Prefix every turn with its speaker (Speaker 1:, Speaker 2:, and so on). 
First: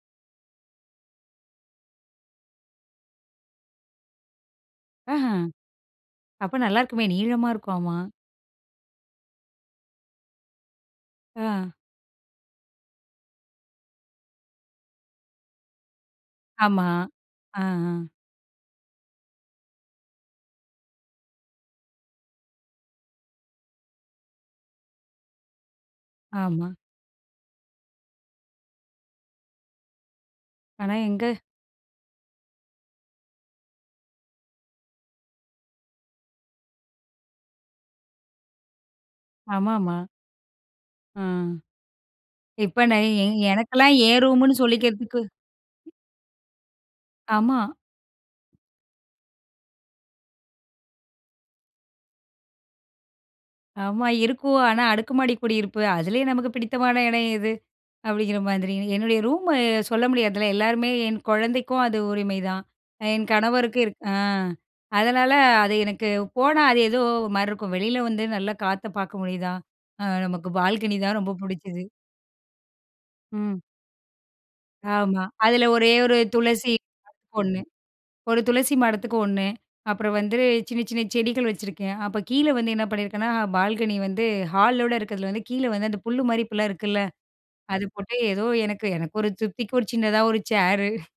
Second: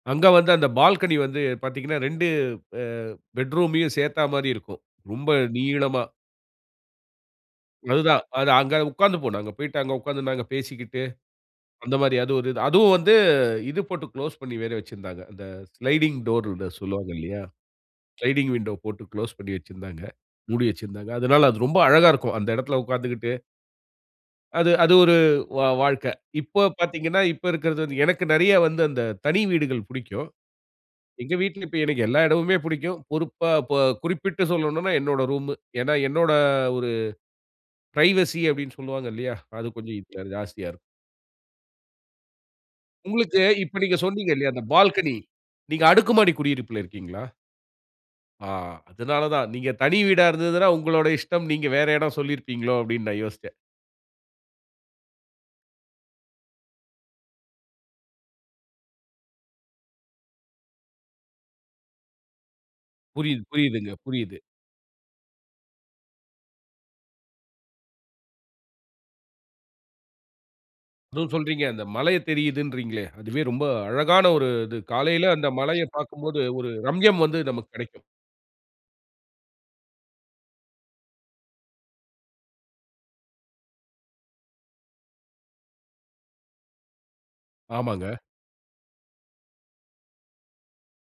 Speaker 1: அங்க வந்து அந்த பால்கனி வந்து பாத்தீங்கன்னா, 2 அ பெட்ரூமயயூ சேத்தா மாரி இருக்கும்.
Speaker 2: ஆஹ,
Speaker 1: ரொம்ப நீளமா.
Speaker 2: அப்ப நல்லா இருக்குமே நீளமா இருக்கும், ஆமா.
Speaker 1: அதுதான். அது அங்க உக்காந்து போனாங்க. அங்கு போயிட்டு அங்க உக்காந்து நாங்க பேசிக்கிட்டு,
Speaker 2: ஆ.
Speaker 1: அந்த மாரி அது ஒரு இது. அதூம் வந்து இது போட்டு குளோஸ் பண்ணி வேற வெச்சுதிருந்தாங்க. அந்த ஸ்லைடிங் டோர்ன்னு
Speaker 2: ஆமா.
Speaker 1: சொல்லுவாங்க இல்லையா.
Speaker 2: ஆ, ஆ.
Speaker 1: ஸ்லைடிங் விண்டோ போட்டு குளோஸ் பண்ணி வச்சிருந்தாங்க, மூடி வச்சுருந்தாங்க. அதுனால அது ரொம்ப அழகா இருக்கும். அந்த இடத்துல உக்காந்துகிட்டு அது அது ஒரு வா வாழ்க்கை. இப்போ
Speaker 2: ஆமா.
Speaker 1: பாத்தீங்கன்னா, இப்ப இருக்கிறது வந்து எனக்கு நெறைய வந்து அந்த தனி வீடுகள் புடிக்கும்.
Speaker 2: ஆனா, எங்க.
Speaker 1: எங்க வீட்ல இப்ப எனக்கு எல்லா இடமுமே பிடிக்கும். பொறுப்பா இப்ப குறிப்பிட்டு சொல்னும்னா என்னோட ரூம்மு. ஏன்னா, என்னோட ஒரு பிரைவசி அப்டினு சொல்லுவாங்க இல்லையா, அது
Speaker 2: ஆமாமா.
Speaker 1: கொஞ்சம் இப்ப ஜாஸ்தியா இருக்கும்.
Speaker 2: ஆ. இப்ப நை எ
Speaker 1: உங்களுக்கு, இப்ப
Speaker 2: எனக்கெல்லாம்
Speaker 1: நீங்க
Speaker 2: ஏன்
Speaker 1: சொன்னீங்க இல்லையா,
Speaker 2: ரூம்ன்னு
Speaker 1: அந்த பால்கனி,
Speaker 2: சொல்லிக்கிறதுக்கு
Speaker 1: நீங்க அடுக்குமாடி குடியிருப்புல இருக்கிங்களா?
Speaker 2: ஆமா.
Speaker 1: ஆ, அதுனால தான். நீங்க தனி வீடா இருந்துதுனா, உங்களோட இஷ்டம். நீங்க வேற இடம் சொல்லியிருப்பீங்களோ அப்டினு நான் யோசிச்சேன்.
Speaker 2: ஆமா, இருக்கூ. ஆனா, அடுக்குமாடி குடியிருப்பு. அதுலயும் நமக்கு பிடித்தமான இடம் எது? அப்டிங்கிற மாதிரி. என்னுடைய ரூமு சொல்ல முடியாதுல. எல்லாருமே, என் கொழந்தைக்கும் அது உரிமைதான். என்
Speaker 1: புரிது,
Speaker 2: கணவருக்கு
Speaker 1: புரியுதுங்க,
Speaker 2: இருக் ஆ,
Speaker 1: புரியுது.
Speaker 2: அதனால அது எனக்கு போனா, அது ஏதோ ஒரு மாரி இருக்கும். வெளில வந்து நல்ல காத்த பாக்க முடியுதா? அ நமக்கு பால்கனி தான்
Speaker 1: அதுவும்
Speaker 2: ரொம்ப
Speaker 1: சொல்றீங்க.
Speaker 2: புடிச்சுது.
Speaker 1: அந்த மலையைத் தெரிதுனுறீங்களே. அதுவே
Speaker 2: ம்.
Speaker 1: ரொம்ப அழகான ஒரு இது.
Speaker 2: ஆமா.
Speaker 1: காலையில அந்த
Speaker 2: அதுல ஒரே
Speaker 1: மலையப்
Speaker 2: ஒரு
Speaker 1: பாக்கும்போது ஒரு
Speaker 2: துளசி
Speaker 1: ரம்யம் வந்து
Speaker 2: ஒண்ணு.
Speaker 1: நமக்கு கெடைக்கும்.
Speaker 2: ஒரு துளசி மடத்துக்கு ஒண்ணு, அப்பறம் வந்துரு சின்ன சின்ன செடிகள் வெச்சுருக்கேன். அப்ப கீழே வந்து என்ன பண்ணியிருக்கேன்னா, பால்கனி வந்து ஹாலோடு இருக்கிறதுல வந்து, கீழே வந்து அந்த புல் மாரி இப்ப எல்லா இருக்குல்ல, அதை போட்டே.
Speaker 1: ஆமாங்க.
Speaker 2: ஏதோ, எனக்கு, எனக்கு ஒரு திருப்திக்கு ஒரு சின்னதா ஒரு ச்சேரு.